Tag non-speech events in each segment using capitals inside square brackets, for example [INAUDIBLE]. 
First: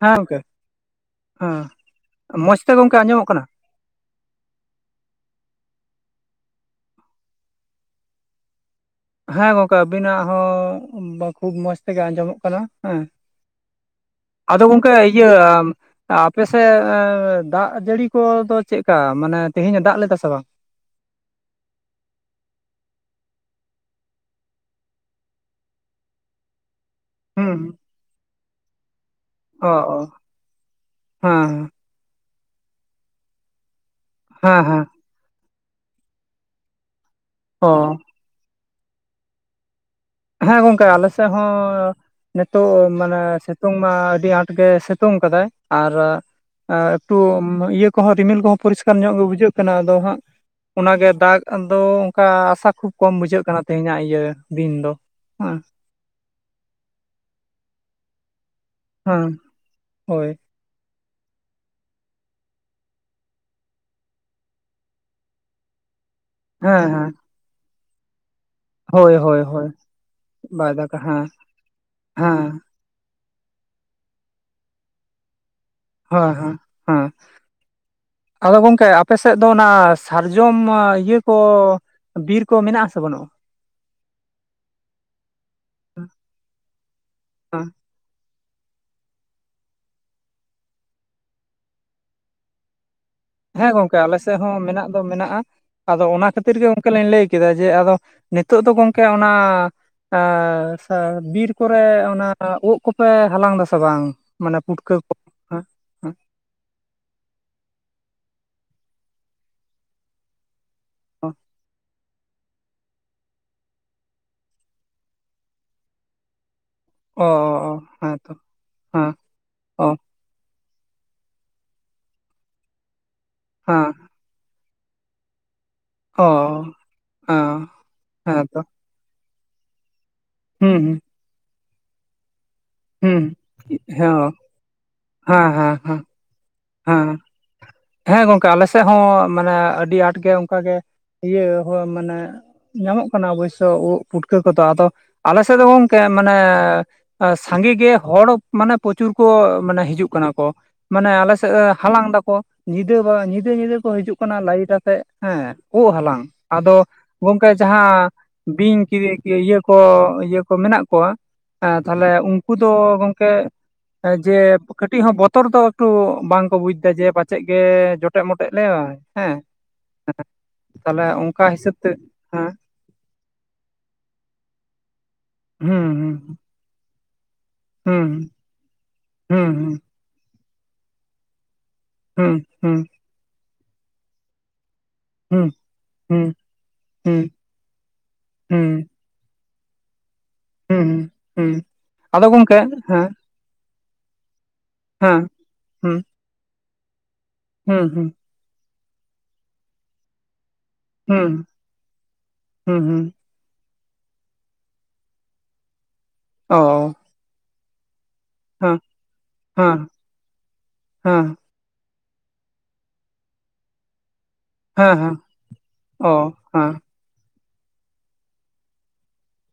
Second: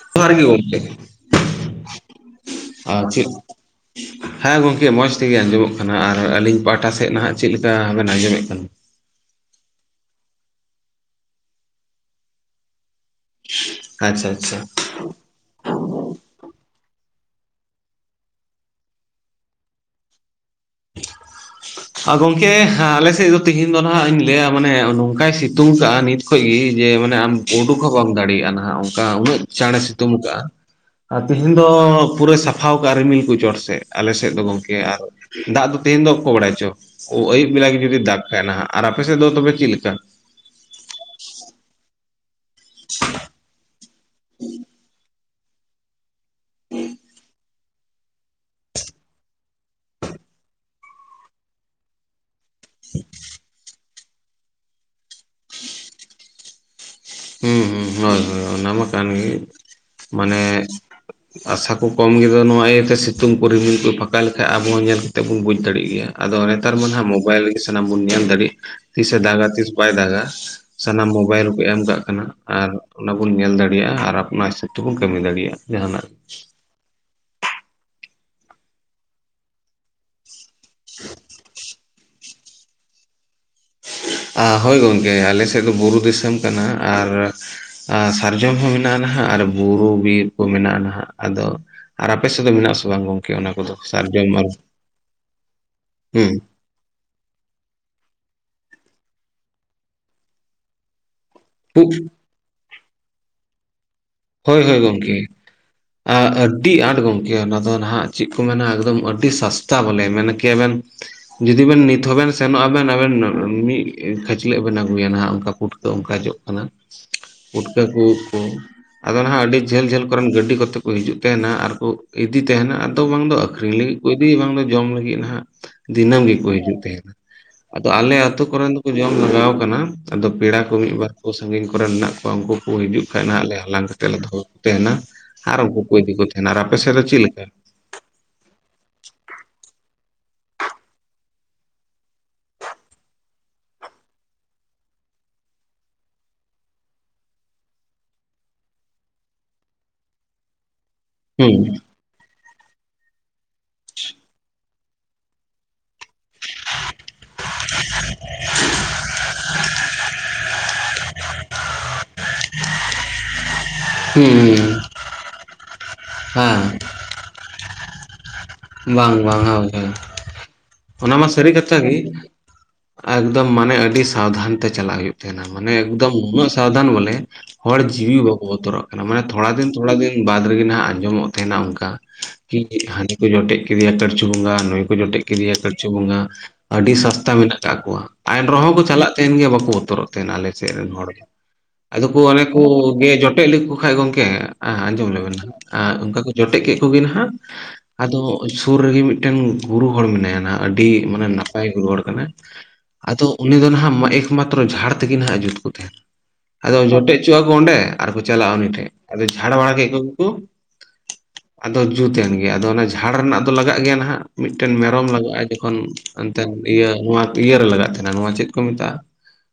ᱦᱮᱸ ᱡᱚᱦᱟᱨ ᱜᱚᱝᱠᱮ ᱜᱮ ᱠᱚᱝᱠᱮ ᱦᱮᱸ ᱢᱚᱸᱡᱽ ᱛᱮ ᱜᱚᱝᱠᱮ ᱟᱨ ᱟᱸᱡᱚᱢᱚᱜ ᱪᱮᱫ ᱠᱟᱱᱟ? ᱦᱮᱸ ᱜᱚᱝᱠᱮ ᱢᱚᱸᱡᱽ ᱛᱮᱜᱮ ᱟᱸᱡᱚᱢᱚᱜ ᱠᱟᱱᱟ ᱟᱨ ᱟᱹᱞᱤᱧ ᱯᱟᱦᱴᱟ ᱥᱮᱫ ᱱᱟᱦᱟᱜ ᱪᱮᱫᱞᱮᱠᱟᱵᱮᱱ ᱟᱸᱡᱚᱢᱮᱫ ᱠᱟᱱᱟ? ᱦᱮᱸ ᱜᱚᱝᱠᱮ ᱟᱵᱤᱱᱟᱜ ᱦᱚᱸ ᱠᱷᱩᱵ ᱢᱚᱸᱡᱽ ᱛᱮᱜᱮ ᱟᱸᱡᱚᱢᱚᱜ ᱠᱟᱱᱟ᱾ ᱦᱮᱸ ᱟᱪᱪᱷᱟ ᱟᱪᱪᱷᱟ ᱟᱫᱚ ᱜᱚᱝᱠᱮ ᱤᱭᱟᱹ ᱟᱯᱮ ᱥᱮᱫ ᱫᱟᱜ ᱡᱟᱹᱲᱤ ᱠᱚᱫᱚ ᱪᱮᱫᱠᱟ ᱢᱟᱱᱮ ᱛᱮᱦᱮᱧᱮ ᱫᱟᱜ ᱞᱮᱫᱟ ᱥᱮ ᱵᱟᱝ? [INAUDIBLE] ᱟ ᱜᱚᱝᱠᱮ ᱦᱟᱸ ᱟᱞᱮᱥᱮᱜ ᱫᱚ ᱛᱮᱦᱮᱧ ᱫᱚ ᱱᱟᱦᱟᱜ ᱤᱧ ᱞᱟᱹᱭᱟ ᱢᱟᱱᱮ ᱱᱚᱝᱠᱟᱭ ᱥᱤᱛᱩᱝ ᱠᱟᱜᱼᱟ᱾ ᱱᱤᱛ ᱠᱷᱚᱡ ᱜᱮ ᱡᱮ ᱢᱟᱱᱮ ᱟᱢ ᱦᱩᱸ ᱩᱰᱩᱠ ᱦᱚᱸ ᱵᱟᱢ ᱫᱟᱲᱮᱭᱟᱜᱼᱟ ᱱᱟᱦᱟᱜ ᱚᱝᱠᱟ, ᱩᱱᱟᱹᱜ ᱚ ᱪᱟᱸᱬᱮ ᱚ ᱥᱤᱛᱩᱝ ᱟᱠᱟᱜᱼᱟ᱾ ᱛᱤᱦᱮᱧ ᱫᱚ ᱦᱮᱸ ᱯᱩᱨᱟᱹᱭ ᱥᱟᱯᱷᱟᱣ ᱠᱟᱜᱼᱟ ᱨᱤᱢᱤᱞ ᱠᱚ ᱪᱚᱸᱴ ᱥᱮᱜ᱾ ᱟᱞᱮᱥᱮᱜ ᱫᱚ ᱦᱮᱸ ᱜᱚᱝᱠᱮ ᱦᱮᱸ ᱟᱨ ᱫᱟᱜ ᱫᱚ ᱛᱮᱦᱮᱧ ᱫᱚ ᱠᱚ ᱵᱟᱲᱟᱭ ᱪᱚ᱾ ᱳ ᱟᱹᱭᱩᱵ ᱚ ᱵᱮᱞᱟ ᱜᱮ ᱡᱩᱫᱤ ᱫᱟᱜ ᱠᱷᱟᱡ ᱱᱟᱦᱟᱜ᱾ ᱟᱨ ᱟᱯᱮ ᱥᱮᱜ ᱫᱚ ᱛᱚᱵᱮ ᱪᱤᱜ ᱞᱤᱠᱟ? ᱦᱮᱸ ᱜᱚᱝᱠᱮ ᱟᱞᱮᱥᱮᱜ ᱦᱚᱸ᱾ ᱱᱤᱛᱚᱜ ᱢᱟᱱᱮ ᱥᱮᱛᱳᱝ ᱢᱟ ᱟᱹᱰᱤ ᱟᱸᱴ ᱜᱮ ᱥᱮᱛᱳᱝ ᱠᱟᱫᱟᱭ᱾ ᱟᱨ ᱟ ᱮᱠᱴᱩ ᱩᱸ ᱤᱭᱟᱹ ᱠᱚᱦᱚᱸ ᱨᱤᱢᱤᱞ ᱠᱚᱦᱚᱸ ᱯᱚᱨᱤᱥᱠᱟᱨ ᱧᱚᱜ ᱜᱮ ᱵᱩᱡᱷᱟᱹᱜ ᱠᱟᱱᱟ᱾ ᱟᱫᱚ ᱦᱟᱸᱜ ᱚᱱᱟᱜᱮ ᱫᱟᱜ ᱫᱚ ᱚᱝᱠᱟ ᱛᱟᱸ ᱠᱷᱩᱵᱽ ᱠᱚᱢ ᱵᱩᱡᱷᱟᱹᱜ ᱠᱟᱱᱟ ᱛᱮᱦᱮᱧᱟᱜ ᱤᱭᱟᱹ ᱫᱤᱱ ᱫᱚ ᱦᱮᱸ᱾ ᱦᱩᱸ ᱦᱩᱸ ᱦᱳᱭ ᱦᱳᱭ ᱚᱱᱟᱢᱟ ᱠᱟᱱ ᱦᱮᱸ ᱜᱮ᱾ ᱦᱳᱭ ᱢᱟᱱᱮ ᱟᱥᱟ ᱠᱚ ᱠᱚᱢ ᱜᱮᱫᱚ ᱱᱚᱣᱟ ᱤᱭᱟᱹᱛᱮ ᱥᱤᱛᱩᱝ ᱨᱤᱢᱤᱞ ᱠᱚ ᱯᱷᱟᱸᱠᱟ ᱞᱮᱠᱷᱟᱡ ᱟᱵᱚ ᱦᱚᱸ ᱧᱮᱞ ᱠᱟᱛᱮᱜ ᱵᱚᱱ ᱵᱩᱡᱽ ᱫᱟᱲᱮᱭᱟᱜ ᱜᱮᱭᱟ। ᱟᱫᱚ ᱱᱮᱛᱟᱨ ᱢᱟ ᱦᱮᱸ ᱱᱟᱦᱟᱸᱜ ᱦᱮᱸ ᱢᱳᱵᱟᱭᱤᱞ ᱨᱮᱜᱮ ᱥᱟᱱᱟᱢ ᱵᱚᱱ ᱧᱮᱞ ᱫᱟᱲᱮᱭᱟᱜ। ᱦᱳᱭ ᱛᱤᱥᱮ ᱦᱳᱭ ᱫᱟᱜᱟ ᱦᱳᱭ ᱛᱤᱥ ᱵᱟᱭ ᱫᱟᱜᱟ। ᱵᱟᱭ ᱫᱟᱜᱟ ᱥᱟᱱᱟᱢ ᱦᱮᱸ ᱢᱳᱵᱟᱭᱤᱞ ᱨᱮᱠᱚ ᱮᱢ ᱠᱟᱜ ᱠᱟᱱᱟ। ᱦᱮᱸ ᱟᱨ ᱚᱱᱟ ᱵᱚᱱ ᱧᱮᱞ ᱫᱟᱲᱮᱭᱟᱜᱼᱟ, ᱟᱨ ᱟᱯᱱᱟ ᱦᱤᱥᱟᱹᱵ ᱛᱮᱵᱚᱱ ᱠᱟᱹᱢᱤ ᱫᱟᱲᱮᱭᱟᱜᱼᱟ। ᱡᱟᱦᱟᱱᱟᱜ ᱦᱳᱣᱟ ᱦᱟᱸ ᱦᱟᱸ, ᱟᱫᱚ ᱜᱚᱝᱠᱮ ᱟᱯᱮᱥᱮᱜ ᱫᱚ ᱚᱱᱟ ᱥᱟᱨᱡᱚᱢ ᱤᱭᱟᱹ ᱠᱚ ᱵᱤᱨ ᱠᱚ ᱢᱮᱱᱟᱜᱼᱟ ᱥᱮ ᱵᱟᱹᱱᱩᱜᱼᱟ? ᱟ ᱦᱳᱭ ᱜᱚᱝᱠᱮ, ᱟᱞᱮ ᱥᱮᱜ ᱫᱚ ᱵᱩᱨᱩ ᱫᱤᱥᱚᱢ ᱠᱟᱱᱟ, ᱟᱨ ᱟ ᱥᱟᱨᱡᱚᱢ ᱦᱚᱸ ᱢᱮᱱᱟᱜᱼᱟ ᱱᱟᱦᱟᱜ ᱟᱨ ᱵᱩᱨᱩ ᱵᱤᱨ ᱠᱚ ᱢᱮᱱᱟᱜᱼᱟ ᱱᱟᱦᱟᱜ᱾ ᱟᱫᱚ ᱟᱨ ᱟᱯᱮ ᱥᱮᱜ ᱫᱚ ᱢᱮᱱᱟᱜᱼᱟ ᱥᱮ ᱵᱟᱝ? ᱜᱚᱝ ᱦᱮᱸ ᱜᱚᱝᱠᱮ ᱟᱞᱮ ᱥᱮᱜ ᱦᱚᱸ ᱢᱮᱱᱟᱜ ᱫᱚ ᱢᱮᱱᱟᱜᱼᱟ᱾ ᱟᱫᱚ ᱚᱱᱟ ᱦᱩᱸ ᱠᱷᱟᱹᱛᱤᱨ ᱜᱮ ᱚ ᱜᱮᱞᱤᱧ ᱞᱟᱹᱭ ᱠᱮᱫᱟ ᱡᱮ, ᱟᱫᱚ ᱱᱤᱛᱚᱜ ᱫᱚ ᱜᱚᱢᱠᱮ ᱚᱱᱟ ᱟᱸᱻ ᱥᱟ ᱵᱤᱨ ᱠᱚᱨᱮ ᱚᱱᱟ ᱳᱜ ᱠᱚᱯᱮ ᱦᱟᱞᱟᱝ ᱮᱫᱟ ᱥᱮ ᱵᱟᱝ? ᱢᱟᱱᱮ ᱦᱳᱭ ᱦᱳᱭ ᱯᱩᱴᱠᱟᱹ ᱠᱚ ᱜᱚᱝᱠᱮ᱾ ᱦᱮᱸ ᱦᱮᱸ ᱟ ᱟᱹᱰᱤ ᱟᱸᱴ ᱜᱚᱢᱠᱮ᱾ ᱚᱱᱟ ᱫᱚ ᱱᱟᱦᱟᱜ ᱪᱮᱜ ᱠᱚ ᱢᱮᱱᱟ ᱮᱠᱫᱚᱢ ᱟᱹᱰᱤ ᱥᱟᱥᱛᱟ ᱵᱚᱞᱮ᱾ ᱢᱮᱱᱮ ᱠᱮᱭᱟ ᱵᱮᱱ ᱡᱩᱫᱤ ᱵᱮᱱ ᱱᱤᱛ ᱦᱚᱸ ᱵᱮᱱ ᱥᱮᱱᱚᱜᱼᱟ ᱵᱮᱱ ᱟᱵᱮᱱ᱾ ᱢᱤᱫ ᱠᱷᱟᱹᱪᱞᱟᱹᱜ ᱵᱮᱱ ᱟᱹᱜᱩᱭᱟ ᱱᱟᱦᱟᱜ, ᱚᱱᱠᱟ ᱯᱩᱴᱠᱟᱹ ᱚᱱᱠᱟ ᱡᱚᱜ ᱠᱟᱱᱟ᱾ ᱚ ᱯᱩᱴᱠᱟᱹ ᱠᱚ ᱦᱮᱸ ᱩᱫ ᱛᱚ ᱠᱚ। ᱦᱮᱸ ᱟᱫᱚ ᱦᱟᱜ ᱟᱹᱰᱤ ᱚ ᱡᱷᱟᱹᱞ-ᱡᱷᱟᱹᱞ ᱠᱚᱨᱮᱱ ᱜᱟᱹᱰᱤ ᱠᱚᱛᱮ ᱠᱚ ᱦᱤᱡᱩᱜ ᱛᱟᱦᱮᱱᱟ᱾ ᱟᱨ ᱠᱚ ᱤᱫᱤ ᱛᱟᱦᱮᱱᱟ᱾ ᱟᱫᱚ ᱵᱟᱝ ᱫᱚ ᱟᱹᱠᱷᱨᱤᱧ ᱦᱮᱸ ᱞᱟᱹᱜᱤᱫ ᱠᱚ ᱤᱫᱤ ᱵᱟᱝ ᱫᱚ ᱡᱚᱢ ᱞᱟᱹᱜᱤᱫ ᱱᱟᱦᱟᱜ? ᱫᱤᱱᱟᱹᱢ ᱜᱮᱠᱚ ᱚ ᱦᱤᱡᱩᱜ ᱛᱟᱦᱮᱸᱱᱟ᱾ ᱦᱮᱸ ᱟᱫᱚ ᱟᱞᱮ ᱟᱛᱳ ᱦᱮᱸ ᱛᱚ ᱠᱚᱨᱮᱱ ᱫᱚ ᱠᱚ ᱡᱚᱢ ᱞᱟᱜᱟᱣ ᱠᱟᱱᱟ᱾ ᱟᱫᱚ ᱯᱮᱲᱟ ᱠᱚ ᱦᱩᱸ ᱢᱤᱫ ᱦᱩᱸ ᱵᱟᱨ ᱠᱚ ᱥᱟᱺᱜᱤᱧ ᱠᱚᱨᱮᱱ ᱦᱮᱱᱟᱜ ᱠᱚᱣᱟ᱾ ᱩᱝᱠᱩ ᱠᱩ ᱦᱤᱡᱩᱜ ᱦᱩᱸ ᱠᱷᱟᱡ ᱱᱟᱦᱟᱜ ᱟᱞᱮ ᱦᱟᱞᱟᱝ ᱦᱮᱸ ᱠᱟᱛᱮᱫ ᱞᱮ ᱫᱚᱦᱚ ᱦᱮᱸ ᱠᱚ ᱛᱟᱦᱮᱱᱟ᱾ ᱦᱮᱸ ᱟᱨ ᱦᱮᱸ ᱩᱝᱠᱩ ᱠᱚ ᱦᱮᱸ ᱤᱫᱤ ᱠᱚ ᱛᱟᱦᱮᱱᱟ᱾ ᱟᱨ ᱟᱯᱮ ᱥᱮᱜ ᱫᱚ ᱪᱮᱜ ᱞᱮᱠᱟ? ᱦᱮᱸ ᱜᱚᱝᱠᱮ ᱟᱞᱮ ᱥᱮᱜ ᱦᱚᱸ ᱢᱟᱱᱮ ᱟᱹᱰᱤ ᱟᱸᱴ ᱜᱮ ᱚᱝᱠᱟᱜᱮ ᱤᱭᱟᱹ ᱦᱳ ᱢᱟᱱᱮ ᱧᱟᱢᱚᱜ ᱠᱟᱱᱟ ᱚᱵᱚᱥᱥᱳᱭ ᱯᱩᱴᱠᱟᱹ ᱠᱚᱫᱚ। ᱟᱫᱚ ᱟᱞᱮ ᱥᱮᱜ ᱫᱚ ᱜᱚᱝᱠᱮ ᱢᱟᱱᱮ ᱚ ᱥᱟᱸᱜᱮ ᱜᱮ ᱦᱚᱲ, ᱢᱟᱱᱮ ᱯᱨᱚᱪᱩᱨ ᱠᱚ ᱢᱟᱱᱮ ᱦᱤᱡᱩᱜ ᱠᱟᱱᱟ ᱠᱚ᱾ ᱢᱟᱱᱮ ᱟᱞᱮ ᱥᱮᱜ ᱦᱩᱸ ᱦᱟᱞᱟᱝ ᱫᱟᱠᱚ᱾ ᱧᱤᱫᱟᱹ ᱵᱟᱝ ᱧᱤᱫᱟᱹ ᱧᱤᱫᱟᱹ ᱠᱚ ᱦᱤᱡᱩᱜ ᱠᱟᱱᱟ ᱞᱟᱭᱤᱴ ᱟᱛᱮᱫ ᱦᱮᱸ ᱳᱜ ᱦᱟᱞᱟᱝ, ᱟᱫᱚ ᱜᱚᱝᱠᱮ ᱡᱟᱦᱟᱸ ᱵᱤᱧ ᱠᱤᱨᱤᱧ ᱠᱤ ᱤᱭᱟᱹ ᱠᱚ ᱤᱭᱟᱹ ᱠᱚ ᱢᱮᱱᱟᱜ ᱠᱚᱣᱟ। ᱦᱮᱸ, ᱛᱟᱞᱦᱮ ᱩᱝᱠᱩ ᱫᱚ ᱜᱚᱝᱠᱮ ᱮᱸ ᱦᱩᱸ ᱡᱮ ᱦᱩᱸ ᱠᱟᱹᱴᱤᱡ ᱦᱚᱸ ᱵᱚᱛᱚᱨ ᱫᱚ ᱮᱠᱴᱩ ᱵᱟᱝᱠᱚ ᱦᱮᱸ ᱵᱩᱡᱽ ᱮᱫᱟ। ᱡᱮ ᱯᱟᱪᱮᱫ ᱜᱮ ᱡᱚᱴ ᱢᱚᱴᱮᱡ ᱢᱚᱴᱮᱡ ᱞᱮᱭᱟ, ᱵᱟᱝ ᱦᱮᱸ। ᱵᱟᱝ ᱦᱳᱭ ᱦᱳᱭ [INAUDIBLE] ᱛᱟᱦᱚᱞᱮ ᱚᱱᱟ ᱢᱟ ᱚᱝᱠᱟ ᱥᱟᱹᱨᱤ ᱦᱤᱥᱟᱹᱵ ᱠᱟᱛᱷᱟ ᱛᱮ ᱜᱮ ᱦᱮᱸ ᱮᱠᱫᱚᱢ ᱢᱟᱱᱮ ᱟᱹᱰᱤ ᱥᱟᱵᱫᱷᱟᱱ ᱛᱮ ᱪᱟᱞᱟᱜ ᱦᱳᱭᱳᱜ ᱛᱟᱦᱮᱸᱱᱟ। ᱢᱟᱱᱮ ᱦᱩᱸ ᱮᱠᱫᱚᱢ ᱦᱩᱸ ᱩᱱᱟᱹᱜ ᱥᱟᱵᱽᱫᱷᱟᱱ, ᱵᱚᱞᱮ ᱦᱚᱲ ᱦᱩᱸ ᱡᱤᱣᱤ ᱵᱟᱠᱚ ᱵᱚᱛᱚᱨᱟᱜ ᱠᱟᱱᱟ। ᱢᱟᱱᱮ ᱛᱷᱚᱲᱟ ᱫᱤᱱ ᱦᱩᱸ ᱛᱷᱚᱲᱟ ᱫᱤᱱ ᱵᱟᱫ ᱨᱮᱜᱮ ᱱᱟᱦᱟᱜ ᱟᱸᱡᱚᱢᱚᱜ ᱛᱟᱦᱮᱱᱟ ᱚᱝᱠᱟ। ᱦᱩᱸ ᱠᱤ ᱦᱩᱸ ᱦᱟᱹᱱᱤ ᱠᱚ ᱡᱚᱴᱮᱜ ᱠᱮᱫᱮᱭᱟ ᱠᱟᱹᱲᱪᱩ ᱵᱚᱸᱜᱟ᱾ ᱱᱩᱭ ᱠᱚ ᱡᱚᱴᱮᱫ ᱦᱩᱸ ᱠᱮᱫᱮᱭᱟ ᱠᱟᱹᱲᱪᱩ ᱵᱚᱸᱜᱟ। ᱟᱹᱰᱤ ᱥᱟᱥᱛᱟ ᱦᱩᱸ ᱢᱮᱱᱟᱜ ᱟᱠᱟᱫ ᱠᱚᱣᱟ। ᱮᱱ ᱨᱮᱦᱚᱸ ᱠᱚ ᱦᱩᱸ ᱪᱟᱞᱟᱜ ᱛᱟᱦᱮᱱ ᱜᱮᱭᱟ, ᱵᱟᱠᱚ ᱵᱚᱛᱚᱨᱚᱜ ᱛᱟᱦᱮᱱᱟ ᱟᱞᱮ ᱥᱮᱫ ᱦᱩᱸ ᱨᱮᱱ ᱦᱚᱲ ᱫᱚ। ᱦᱩᱸ ᱟᱫᱚ ᱠᱚ ᱚᱱᱮ ᱜᱚᱢᱠᱮ ᱠᱚ ᱦᱮᱸ ᱜᱮ ᱡᱚᱴ ᱴᱮᱫ ᱞᱮᱠᱚ ᱠᱷᱟᱡ ᱜᱚᱝᱠᱮ, ᱟ ᱟᱸᱡᱚᱢ ᱦᱮᱸ ᱞᱮᱟᱵᱮᱱ ᱦᱟᱸᱜ, ᱟᱨ ᱦᱩᱸ ᱚᱱᱠᱟ ᱠᱚ ᱡᱚᱴᱮᱫ ᱠᱮᱫ ᱠᱚᱜᱮ ᱱᱟᱦᱟᱜ ᱦᱩᱸ ᱦᱩᱸ ᱟᱫᱚ ᱥᱩᱨ ᱨᱮᱜᱮ ᱢᱤᱫᱴᱮᱱ ᱜᱩᱨᱩ ᱦᱚᱲ ᱢᱮᱱᱟᱭᱟ ᱱᱟᱦᱟᱜ, ᱟᱹᱰᱤ ᱢᱟᱱᱮ ᱦᱩᱸ ᱱᱟᱯᱟᱭ ᱜᱩᱨᱩ ᱦᱚᱲ ᱠᱟᱱᱟᱭ, ᱦᱩᱸ ᱦᱩᱸ ᱟᱫᱚ ᱩᱱᱤ ᱫᱚ ᱱᱟᱦᱟᱜ ᱮᱠᱢᱟᱛᱨᱚ ᱡᱷᱟᱲ ᱛᱮᱜᱮ ᱱᱟᱦᱟᱜ-ᱮ ᱡᱩᱛ ᱠᱚ ᱛᱟᱦᱮᱸᱱ᱾ ᱟᱫᱚ ᱚ ᱡᱚᱴᱮᱫ ᱪᱚ ᱟᱠᱚ ᱚᱸᱰᱮ ᱟᱨ ᱠᱚ ᱪᱟᱞᱟᱜᱼᱟ ᱩᱱᱤ ᱦᱮᱸ ᱴᱷᱮᱡ, ᱟᱫᱚ ᱡᱷᱟᱲ ᱵᱟᱲᱟ ᱦᱮᱸ ᱠᱮᱫ ᱠᱚᱜ ᱠᱚ, ᱦᱮᱸ ᱟᱫᱚ ᱡᱩᱛ ᱮᱱ ᱜᱮ ᱟᱫᱚ ᱚᱱᱟ ᱡᱷᱟᱲ ᱨᱮᱱᱟᱜ ᱫᱚ ᱞᱟᱜᱟᱜ ᱜᱮᱭᱟ ᱱᱟᱦᱟᱜ ᱢᱤᱫᱴᱮᱱ ᱦᱮᱸ ᱢᱮᱨᱚᱢ ᱦᱮᱸ ᱞᱟᱜᱟᱜᱼᱟᱭ ᱡᱚᱠᱷᱚᱱ ᱚ ᱮᱱᱛᱮᱱ ᱦᱮᱸ ᱤᱭᱟᱹ ᱱᱚᱣᱟ ᱤᱭᱟᱹ ᱨᱮ ᱞᱟᱜᱟᱜ ᱛᱟᱸᱦᱮᱱᱟ ᱱᱚᱣᱟ ᱪᱮᱫ ᱠᱚ ᱢᱮᱛᱟᱜᱼᱟ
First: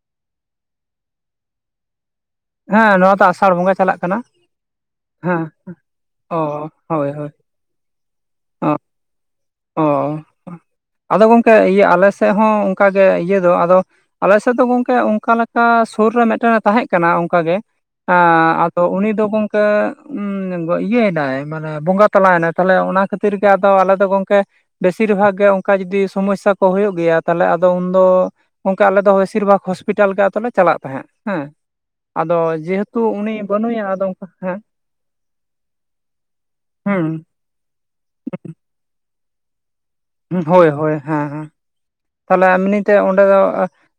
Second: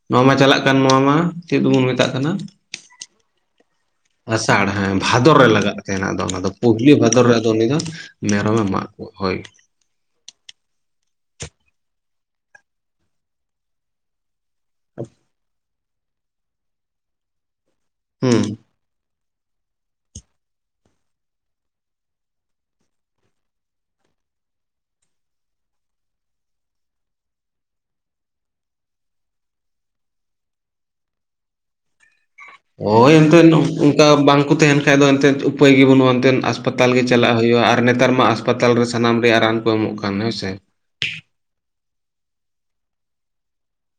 ᱱᱚᱣᱟ ᱢᱟ ᱪᱟᱞᱟᱜ ᱠᱟᱱ ᱱᱚᱣᱟ ᱢᱟ ᱪᱮᱫ ᱵᱚᱱ ᱢᱮᱛᱟᱜ ᱠᱟᱱᱟ ᱦᱮᱸ ᱱᱚᱣᱟ ᱫᱚ ᱟᱥᱟᱲ ᱵᱚᱸᱜᱟ ᱪᱟᱞᱟᱜ ᱠᱟᱱᱟ ᱟᱥᱟᱲ ᱦᱮᱸ ᱵᱷᱟᱫᱚᱨ ᱨᱮ ᱞᱟᱜᱟᱜ ᱛᱟᱸᱦᱮᱱᱟ ᱟᱫᱚ ᱫᱚ ᱚ ᱚᱱᱟ ᱫᱚ ᱯᱩᱦᱞᱤ ᱦᱳᱭ ᱵᱷᱟᱫᱚᱨ ᱦᱳᱭ ᱨᱮ ᱫᱚ ᱩᱱᱤ ᱫᱚ ᱢᱮᱨᱚᱢᱮ ᱚ ᱢᱟᱜ ᱠᱚᱣᱟ ᱦᱳᱭ᱾ ᱚ ᱟᱫᱚ ᱜᱚᱝᱠᱮ ᱤᱭᱟᱹ ᱟᱞᱮ ᱥᱮᱫ ᱦᱚᱸ ᱚᱱᱠᱟ ᱜᱮ ᱤᱭᱟᱹ ᱫᱚ ᱟᱫᱚ ᱟᱞᱮ ᱥᱮᱫ ᱫᱚ ᱜᱚᱝᱠᱮ ᱚᱱᱠᱟ ᱞᱮᱠᱟ ᱥᱳᱨ ᱨᱮ ᱢᱤᱫᱴᱮᱱᱮ ᱛᱟᱦᱮᱸ ᱠᱟᱱᱟ ᱚᱱᱠᱟ ᱜᱮ ᱮᱸ ᱦᱩᱸ ᱟ ᱫᱚ ᱩᱱᱤ ᱫᱚ ᱜᱚᱝᱠᱮ ᱩᱸ ᱜᱚ ᱤᱭᱟᱹᱭᱮᱱᱟᱭ ᱢᱟᱱᱮ ᱵᱚᱸᱜᱟ ᱛᱟᱞᱟᱭᱮᱱᱟᱭ ᱛᱟᱦᱞᱮ ᱚᱱᱟ ᱠᱷᱟᱹᱛᱤᱨ ᱜᱮ ᱟᱫᱚ ᱟᱞᱮ ᱫᱚ ᱜᱚᱝᱠᱮ ᱵᱮᱥᱤᱨ ᱵᱷᱟᱜ ᱜᱮ ᱚᱱᱠᱟ ᱡᱩᱫᱤ ᱥᱚᱢᱚᱥᱥᱟ ᱠᱚ ᱦᱩᱭᱩᱜ ᱜᱮᱭᱟ ᱛᱟᱞᱦᱮ ᱟᱫᱚ ᱩᱱᱫᱚ ᱚᱱᱠᱟ ᱟᱞᱮ ᱫᱚ ᱵᱮᱥᱤᱨ ᱵᱷᱟᱜ ᱦᱚᱸᱥᱯᱤᱴᱟᱞ ᱜᱮ ᱟᱫᱚ ᱞᱮ ᱪᱟᱞᱟᱜ ᱛᱟᱦᱮᱸᱫ ᱦᱮᱸ ᱟᱫᱚ ᱡᱮᱦᱮᱛᱩ ᱦᱳᱭ ᱩᱱᱤ ᱮᱱᱛᱮᱫ ᱵᱟᱹᱱᱩᱭᱟ ᱟᱫᱚ ᱚᱱᱠᱟ ᱵᱟᱝᱠᱚ ᱦᱮᱸ ᱛᱟᱸᱦᱮᱱ ᱠᱷᱟᱡ ᱫᱚ ᱮᱱᱛᱮᱫ ᱩᱯᱟᱹᱭ ᱜᱮ ᱵᱟᱹᱱᱩᱜᱼᱟ ᱮᱱᱛᱮᱫ ᱟᱥᱯᱟ ᱛᱟᱞ ᱜᱮ ᱦᱩᱸ ᱪᱟᱞᱟᱜ ᱦᱩᱭᱩᱜᱼᱟ, ᱟᱨ ᱱᱮᱛᱟᱨ ᱢᱟ ᱟᱥᱯᱟᱛᱟᱞ ᱨᱮ ᱥᱟᱱᱟᱢ ᱨᱮᱱᱟᱜ ᱨᱟᱱ ᱠᱚ ᱮᱢᱚᱜ ᱠᱟᱱᱟ᱾ ᱦᱩᱸ ᱦᱳᱭ ᱦᱳᱭ ᱦᱮᱸ ᱦᱮᱸ ᱛᱟᱦᱚᱞᱮ ᱮᱢᱱᱤ ᱛᱮ ᱚᱸᱰᱮ ᱫᱚ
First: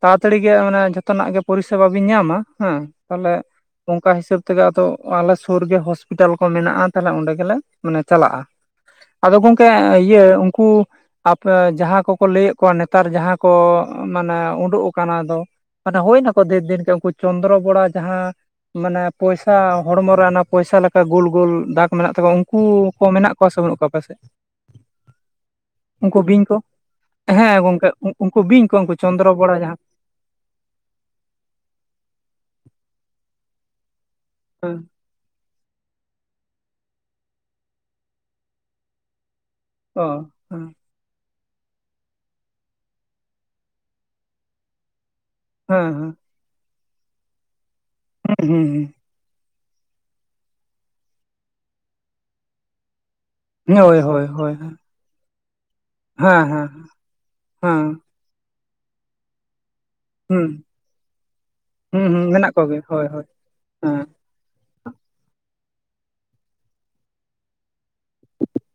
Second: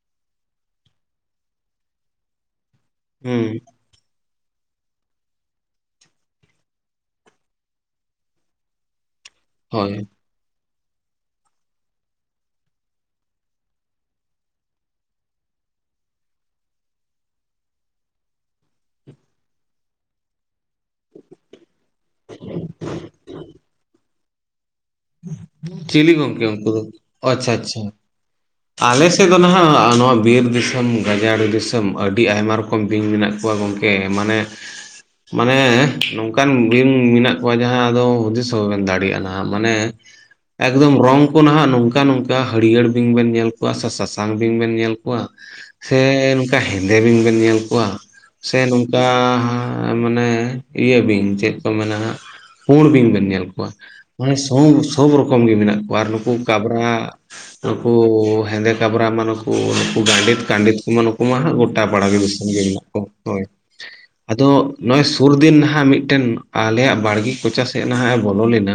ᱛᱟᱲᱟᱛᱟᱲᱤ ᱜᱮ ᱢᱟᱱᱮ ᱡᱷᱚᱛᱚ ᱨᱮᱱᱟᱜ ᱜᱮ ᱯᱚᱨᱤᱥᱮᱵᱟ ᱵᱤᱱ ᱧᱟᱢᱟ ᱦᱮᱸ, ᱛᱟᱦᱚᱞᱮ ᱦᱩᱸ ᱚᱱᱠᱟ ᱦᱤᱥᱟᱹᱵᱽ ᱛᱮᱜᱮ ᱟᱫᱚ ᱟᱞᱮ ᱥᱩᱨ ᱜᱮ ᱦᱚᱸᱥᱯᱤᱴᱟᱞ ᱠᱚ ᱢᱮᱱᱟᱜᱼᱟ ᱛᱟᱞᱦᱮ ᱚᱸᱰᱮ ᱜᱮᱞᱮ ᱢᱟᱱᱮ ᱪᱟᱞᱟᱜᱼᱟ᱾ ᱟᱫᱚ ᱜᱚᱝᱠᱮ ᱦᱳᱭ ᱤᱭᱟᱹ ᱩᱱᱠᱩ ᱟᱯᱮ ᱡᱟᱦᱟᱸ ᱠᱚᱠᱚ ᱞᱟᱹᱭᱮᱫ ᱠᱚᱣᱟ ᱱᱮᱛᱟᱨ ᱡᱟᱦᱟᱸ ᱠᱚ ᱢᱟᱱᱮ ᱩᱸᱰᱩᱜ ᱟᱠᱟᱱᱟ ᱫᱚ, ᱢᱟᱱᱮ ᱦᱳᱭ ᱱᱟᱠᱚ ᱫᱷᱮᱨ ᱫᱤᱱ ᱜᱮ ᱩᱱᱠᱩ ᱪᱚᱱᱫᱨᱚ ᱵᱚᱲᱟ ᱡᱟᱦᱟᱸ ᱢᱟᱱᱮ ᱯᱚᱭᱥᱟ ᱦᱚᱲᱢᱚ ᱨᱮ ᱚᱱᱟ ᱯᱚᱭᱥᱟ ᱞᱮᱠᱟ ᱜᱳᱞ ᱜᱳᱞ ᱫᱟᱜᱽ ᱠᱚ ᱢᱮᱱᱟᱜ ᱛᱟᱠᱚᱣᱟ ᱩᱱᱠᱩ ᱠᱚ ᱢᱮᱱᱟᱜ ᱠᱚᱣᱟ ᱥᱮ ᱵᱟᱹᱱᱩᱜ ᱠᱚᱣᱟ ᱟᱯᱮ ᱥᱮᱫ? [INAUDIBLE] ᱪᱤᱞᱤ ᱵᱤᱧ ᱜᱚᱝᱠᱮ ᱠᱚ ᱩᱱᱠᱩ ᱫᱚ? ᱚ ᱟᱪᱪᱷᱟ ᱦᱮᱸ ᱟᱪᱪᱷᱟ, ᱜᱚᱝᱠᱮ ᱩᱱᱠᱩ ᱵᱤᱧ ᱠᱚ ᱩᱱᱠᱩ ᱟᱞᱮ ᱥᱮᱫ ᱪᱚᱱᱫᱨᱚ ᱫᱚ ᱵᱚᱲᱟ ᱱᱟᱦᱟᱜ ᱡᱟᱦᱟᱸ ᱱᱚᱣᱟ ᱵᱤᱨ ᱫᱤᱥᱚᱢ ᱜᱟᱡᱟᱲ ᱫᱤᱥᱚᱢ, ᱟᱹᱰᱤ ᱟᱭᱢᱟ ᱨᱚᱠᱚᱢ ᱵᱤᱧ ᱢᱮᱱᱟᱜ ᱠᱚᱣᱟ ᱜᱚᱠᱮ ᱢᱟᱱᱮ [UNINTELLIGIBLE] ᱢᱟᱱᱮ ᱱᱚᱝᱠᱟᱱ ᱵᱤᱧ ᱢᱮᱱᱟᱜ ᱠᱚᱣᱟ ᱡᱟᱦᱟᱸ ᱫᱚ ᱦᱩᱫᱤᱥ ᱦᱚᱸ ᱵᱟᱵᱮᱱ ᱫᱟᱲᱮᱭᱟᱜᱼᱟ ᱱᱟᱦᱟᱜ ᱢᱟᱱᱮ ᱚ ᱦᱮᱸ ᱮᱠᱫᱚᱢ ᱨᱚᱝ ᱠᱚ ᱱᱟᱦᱟᱜ ᱱᱚᱝᱠᱟ ᱱᱚᱝᱠᱟ ᱦᱟᱹᱲᱭᱟᱹᱲ ᱵᱤᱧ ᱵᱮᱱ ᱧᱮᱞ ᱠᱚᱣᱟ ᱥᱮ ᱥᱟᱥᱟᱝ ᱵᱤᱧ ᱵᱮᱱ ᱧᱮᱞ ᱠᱚᱣᱟ ᱥᱮ ᱦᱮᱸ ᱱᱚᱝᱠᱟ ᱦᱮᱸᱫᱮ ᱵᱤᱧ ᱵᱮᱱ ᱧᱮᱞ ᱠᱚᱣᱟ ᱦᱮᱸ ᱥᱮ ᱦᱩᱸ ᱦᱩᱸ, ᱱᱚᱝᱠᱟ ᱮᱸ ᱢᱟᱱᱮ ᱤᱭᱟᱹ ᱵᱤᱧ, ᱪᱮᱫ ᱠᱚ ᱢᱮᱱᱟ ᱦᱟᱸᱜ, ᱯᱩᱸᱲ ᱵᱤᱧ ᱵᱮᱱ ᱧᱮᱞ ᱠᱚᱣᱟ ᱦᱳᱭ ᱦᱳᱭ ᱢᱟᱱᱮ ᱦᱳᱭ ᱦᱳᱭ, ᱦᱮᱸ ᱥᱚᱵᱽ ᱨᱚᱠᱚᱢ ᱜᱮ ᱢᱮᱱᱟᱜ ᱠᱚᱣᱟ ᱟᱨ ᱱᱩᱠᱩ ᱦᱮᱸ ᱠᱟᱵᱽᱨᱟ ᱦᱮᱸ ᱱᱩᱠᱩ ᱦᱮᱸᱫᱮ ᱠᱟᱵᱽᱨᱟ ᱢᱟᱱᱮ ᱠᱩ ᱱᱩᱠᱩ ᱜᱟᱸᱰᱮᱛ ᱦᱩᱸ ᱠᱟᱸᱰᱮᱛ ᱠᱚᱢᱟ ᱱᱩᱠᱩ ᱢᱟ ᱦᱟᱸᱜ ᱜᱚᱴᱟ ᱯᱟᱲᱟ ᱜᱮ ᱫᱤᱥᱚᱢ ᱜᱮ ᱢᱮᱱᱟᱜ ᱠᱚᱣᱟ, ᱦᱳᱭ᱾ ᱦᱮᱸ ᱟᱫᱚ ᱱᱚᱜ-ᱚᱭ ᱥᱩᱨ ᱫᱤᱱ ᱱᱟᱦᱟᱜ ᱢᱤᱫᱴᱮᱱ ᱟᱞᱮᱭᱟᱜ ᱵᱟᱲᱜᱮ ᱠᱚᱪᱟ ᱥᱮᱫ ᱱᱟᱦᱟᱜ-ᱮ ᱵᱚᱞᱚ ᱞᱮᱱᱟ,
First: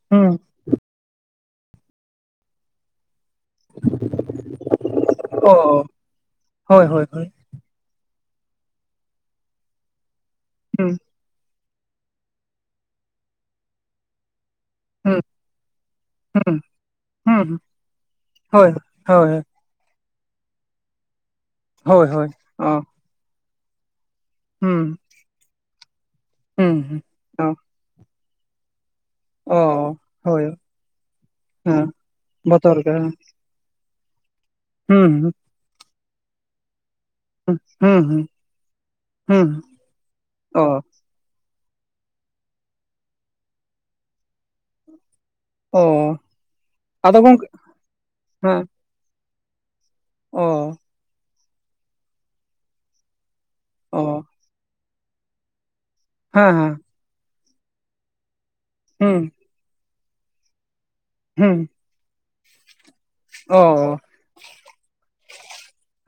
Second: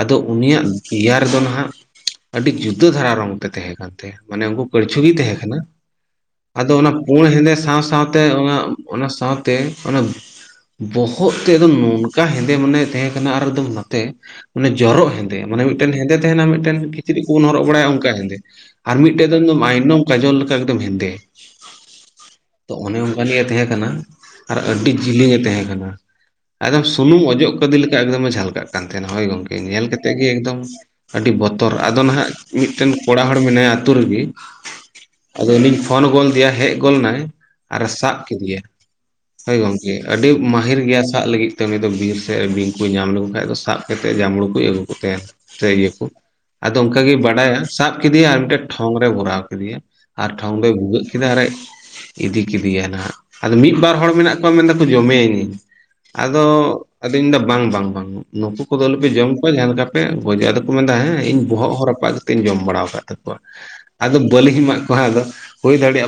ᱟᱫᱚ ᱦᱩᱸ ᱩᱱᱤᱭᱟᱜ ᱫᱮᱭᱟ ᱨᱮᱫᱚ ᱱᱟᱦᱟᱜ ᱟᱹᱰᱤ ᱡᱩᱫᱟᱹ ᱫᱷᱟᱨᱟ ᱨᱚᱝ ᱛᱮ ᱛᱟᱦᱮᱸ ᱠᱟᱱ ᱛᱟᱭᱟ, ᱢᱟᱱᱮ ᱩᱱᱠᱩ ᱠᱟᱲᱪᱷᱩ ᱜᱮᱭ ᱛᱟᱦᱮᱸ ᱠᱟᱱᱟ, ᱚ ᱟᱫᱚ ᱦᱳᱭ ᱚᱱᱟ ᱦᱳᱭ ᱯᱩᱸᱲ ᱦᱳᱭ ᱦᱮᱸᱫᱮ ᱥᱟᱶ ᱥᱟᱶ ᱛᱮ ᱚᱱᱟ, ᱚᱱᱟ ᱥᱟᱶᱛᱮ ᱚᱱᱟ ᱦᱩᱸ ᱵᱚᱦᱚ ᱵᱚᱦᱚᱜ ᱛᱮᱫ ᱫᱚ ᱱᱚᱝᱠᱟ ᱦᱮᱸᱫᱮ ᱢᱟᱱᱮ ᱛᱟᱦᱮᱸ ᱠᱟᱱᱟ, ᱟᱨ ᱮᱠᱫᱚᱢ ᱱᱟᱛᱮ ᱢᱟᱱᱮ ᱡᱚᱨᱚᱜ ᱦᱩᱸ ᱦᱮᱸᱫᱮ, ᱢᱟᱱᱮ ᱢᱤᱫᱴᱮᱱ ᱦᱮᱸᱫᱮ ᱛᱟᱸᱦᱮᱱᱟ ᱦᱩᱸ ᱢᱤᱫᱴᱮᱱ ᱠᱤᱪᱨᱤᱡ ᱠᱚᱵᱚᱱ ᱦᱩᱸ ᱦᱩᱸ, ᱦᱚᱨᱚᱜ ᱵᱟᱲᱟᱭᱟ ᱚᱱᱠᱟ ᱦᱮᱸᱫᱮ ᱾ ᱦᱳᱭ ᱟᱨ ᱢᱤᱫᱴᱮᱡ ᱫᱚ ᱦᱳᱭ ᱮᱠᱫᱚᱢ ᱢᱟᱭᱱᱚᱢ ᱠᱟᱡᱚᱞ ᱞᱮᱠᱟ ᱮᱠᱫᱚᱢ ᱦᱮᱸᱫᱮ ᱦᱳᱭ ᱦᱳᱭ ᱚ ᱛᱚ ᱚᱱᱮ ᱚᱱᱠᱟ ᱱᱤᱡ ᱮ ᱛᱟᱦᱮᱸ ᱠᱟᱱᱟ ᱾ ᱟᱨ ᱟᱹᱰᱤ ᱦᱩᱸ ᱡᱮᱞᱮᱧ ᱮ ᱛᱟᱦᱮᱸ ᱠᱟᱱᱟ᱾ ᱦᱩᱸ ᱮᱠᱫᱚᱢ ᱦᱩᱸ ᱥᱩᱱᱩᱢ ᱚᱡᱚᱜ ᱚ ᱠᱟᱫᱮ ᱞᱮᱠᱟ ᱮᱠᱫᱚᱢᱮ ᱡᱷᱟᱞᱠᱟᱜ ᱠᱟᱱ ᱛᱟᱸᱦᱮᱱᱟ ᱾ ᱦᱳᱭ ᱜᱚᱢᱠᱮ ᱧᱮᱞ ᱚ ᱠᱟᱛᱮ ᱜᱮ ᱦᱳᱭ ᱮᱠᱫᱚᱢ ᱟᱹᱰᱤ ᱵᱚᱛᱚᱨ ᱦᱮᱸ ᱟᱫᱚ ᱱᱟᱸᱜ ᱵᱚᱛᱚᱨ ᱢᱤᱫᱴᱮᱱ ᱜᱮ ᱦᱩᱸ ᱠᱚᱲᱟ ᱦᱚᱲ ᱢᱮᱱᱟᱭᱟ ᱟᱹᱛᱩ ᱨᱮᱜᱮ ᱦᱩᱸ᱾ ᱜᱟᱹᱰᱤ ᱯᱷᱳᱱ ᱜᱚᱫ ᱟᱫᱮᱭᱟ ᱦᱮᱡ ᱜᱚᱫ ᱮᱱᱟᱭ ᱾ ᱟᱨᱮ ᱦᱩᱸ ᱥᱟᱵ ᱦᱩᱸ ᱠᱮᱫᱮᱭᱟ ᱦᱩᱸ ᱦᱳᱭ ᱜᱚᱝᱠᱮ ᱟᱹᱰᱤ ᱚ ᱢᱟᱹᱦᱤᱨ ᱜᱮᱭᱟ ᱥᱟᱵ ᱞᱟᱹᱜᱤᱫ ᱩᱱᱤ ᱫᱚ ᱵᱤᱨ ᱥᱮ ᱵᱤᱧ ᱠᱚᱭ ᱧᱟᱢ ᱞᱮᱠᱚ ᱠᱷᱟᱡ ᱫᱚ ᱥᱟᱵ ᱠᱛᱮᱫ ᱡᱟᱸᱢᱲᱩ ᱠᱚ ᱟᱹᱜᱩ ᱠᱚ ᱚ ᱛᱟᱭᱟ᱾ [INAUDIBLE] ᱠᱚ ᱟᱫᱚ ᱚᱱᱠᱟᱜᱮ ᱵᱟᱰᱟᱭᱟ ᱥᱟᱵ ᱠᱮᱫᱮᱭᱟ ᱟᱨ ᱢᱤᱫᱴᱮᱱ ᱦᱮᱸ ᱴᱷᱚᱝ ᱨᱮᱭ ᱵᱷᱚᱨᱟᱣ ᱠᱮᱫᱮᱭᱟ ᱾ ᱟᱨ ᱚ ᱴᱷᱚᱝ ᱫᱚᱭ ᱵᱷᱩᱜᱟᱹᱜ ᱠᱮᱫᱟ ᱟᱨᱮ ᱤᱫᱤ ᱠᱮᱫᱮᱭᱟ ᱱᱟᱜ ᱟᱫᱚ ᱢᱤᱫ ᱵᱟᱨ ᱚ ᱦᱚᱲ ᱢᱮᱱᱟᱜ ᱠᱚᱣᱟ ᱢᱮᱱᱫᱟ ᱡᱚᱢᱮᱭᱟ ᱤᱧ ᱟᱫᱚ ᱦᱮᱸ ᱦᱮᱸ ᱟᱫᱚᱫᱩᱧ ᱢᱮᱱᱫᱟ ᱵᱟᱝ ᱵᱟᱝ ᱵᱟᱝ ᱱᱩᱠᱩ ᱠᱚᱫᱚ ᱟᱞᱚᱯᱮ ᱡᱚᱢ ᱦᱩᱸ [INAUDIBLE] ᱟᱫᱚ ᱠᱚ ᱢᱮᱱ ᱮᱫᱟ ᱦᱮᱸ ᱤᱧ ᱦᱩᱸ ᱵᱚᱦᱚᱜ ᱦᱚ ᱨᱟᱯᱟᱜ ᱠᱟᱛᱮᱤᱧ ᱡᱚᱢ ᱵᱟᱲᱟᱣ ᱟᱠᱟᱫ ᱛᱟᱯᱚᱨ ᱚ ᱟᱫᱚ ᱵᱟᱹᱞᱤ ᱮᱢᱟᱜ ᱠᱚᱣᱟᱦᱟᱸ ᱟᱫᱚ ᱾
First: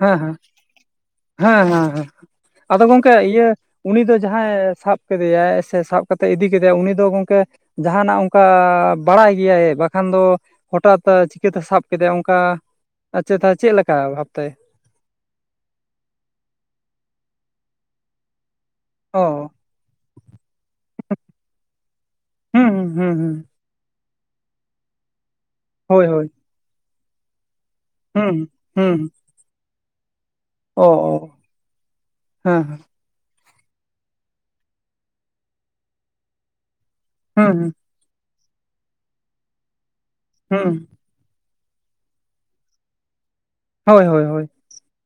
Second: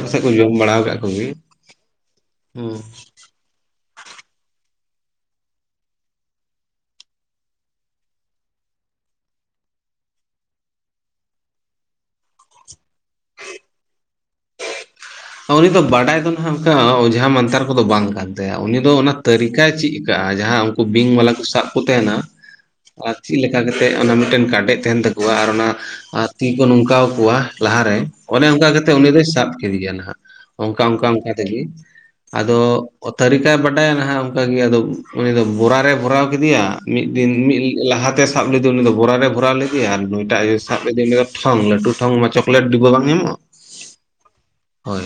ᱦᱮᱸ ᱦᱮᱸ ᱦᱮᱸ ᱦᱮᱸ ᱟᱫᱚ ᱜᱚᱝᱠᱮ ᱤᱭᱟᱹ? ᱩᱱᱤ ᱫᱚ ᱡᱟᱦᱟᱸᱭ ᱥᱟᱵ ᱠᱮᱫᱮᱭᱭᱟ ᱥᱮ ᱥᱟᱵ ᱠᱟᱛᱮ ᱤᱫᱤ ᱠᱮᱫᱮᱭᱟ ᱩᱱᱤ ᱫᱚ ᱜᱚᱢᱠᱮ ᱡᱟᱦᱟᱱᱟᱜ ᱚᱱᱠᱟ ᱵᱟᱲᱟᱭ ᱜᱮᱭᱟᱭ ᱵᱟᱠᱷᱟᱱ ᱫᱚ ᱦᱚᱴᱟ ᱪᱤᱠᱟᱹᱛᱮ ᱥᱟᱵ ᱠᱮᱫᱮᱟᱭ ᱚᱱᱠᱟ ᱟᱪᱮᱛ ᱪᱮᱫ ᱞᱮᱠᱟ ᱚᱵᱷᱟᱵ ᱛᱮ? ᱩᱱᱤ ᱫᱚ ᱵᱟᱰᱟᱭ ᱫᱚ ᱱᱟᱜ ᱚᱱᱠᱟ ᱚᱡᱷᱟ ᱢᱟᱱᱛᱟᱨ ᱠᱚᱫᱚ ᱵᱟᱝ ᱠᱟᱱ ᱛᱟᱭᱟ ᱩᱱᱤ ᱫᱚ ᱚᱱᱟ ᱚ ᱛᱟᱹᱨᱤᱠᱟᱭ ᱪᱮᱫ ᱠᱟᱜ-ᱟ ᱡᱟᱦᱟᱸ ᱩᱱᱠᱩ ᱵᱤᱧ ᱵᱟᱞᱟ ᱠᱚ ᱥᱟᱵ ᱠᱚ ᱛᱟᱦᱮᱱᱟ ᱾ ᱦᱩᱸ ᱦᱩᱸ ᱦᱩᱸ ᱟᱨ ᱦᱩᱸ ᱪᱮᱫ ᱞᱮᱠᱟ ᱠᱟᱛᱮᱫ ᱚᱱᱟ ᱢᱤᱫᱴᱮᱱ ᱠᱟᱰᱮᱡ ᱛᱟᱦᱮᱱ ᱛᱟᱠᱚᱣᱟ ᱟᱨ ᱚᱱᱟ ᱦᱳᱭ ᱦᱳᱭ ᱛᱤ ᱠᱚ ᱱᱚᱝᱠᱟ ᱠᱚᱣᱟ ᱾ ᱞᱟᱦᱟᱨᱮ ᱦᱩᱸ ᱚᱱᱮ ᱚᱱᱠᱟ ᱠᱟᱛᱮᱜ ᱦᱩᱸ ᱩᱱᱤ ᱫᱚᱭ ᱥᱟᱵ ᱠᱮᱫᱮᱭᱟ ᱱᱟᱦᱟᱸᱜ᱾ ᱚ ᱚᱱᱠᱟ ᱚᱱᱠᱟ ᱚ ᱚᱱᱠᱟ ᱛᱮᱜᱮ, ᱟᱫᱚ ᱦᱮᱸ ᱦᱮᱸ ᱛᱟᱹᱨᱤᱠᱟᱭ ᱵᱟᱰᱟᱭᱟ ᱱᱟᱦᱟᱸᱜ ᱚᱱᱠᱟᱜᱮ ᱟᱫᱚ ᱩᱱᱤ ᱫᱚ ᱵᱚᱨᱟᱨᱮᱭ ᱵᱷᱚᱨᱟᱣ ᱠᱮᱫᱮᱭᱟ ᱾ ᱢᱤᱫ ᱫᱤᱱ ᱦᱩᱸ ᱢᱤᱫ ᱦᱩᱸ ᱞᱟᱦᱟᱛᱮ ᱥᱟᱵ ᱞᱮᱫᱮ ᱩᱱᱤ ᱫᱚ ᱵᱚᱨᱟᱨᱮᱭ ᱵᱷᱚᱨᱟᱣ ᱞᱮᱫᱮᱭᱟ ᱟᱨ ᱱᱚᱭᱴᱟᱜ ᱤᱭᱟᱹᱭ ᱦᱩᱸ ᱥᱟᱵ ᱞᱮᱫᱮ ᱩᱱᱤ ᱫᱚ ᱴᱷᱚᱝ ᱞᱟᱹᱰᱩ ᱴᱦᱚᱝ ᱢᱟ ᱪᱚᱠᱞᱮᱴ ᱰᱤᱵᱟ ᱵᱟᱝ ᱧᱟᱢᱚᱜ-ᱟ᱾ ᱦᱳᱭ ᱦᱳᱭ ᱦᱳᱭ ᱾ ᱦᱳᱭ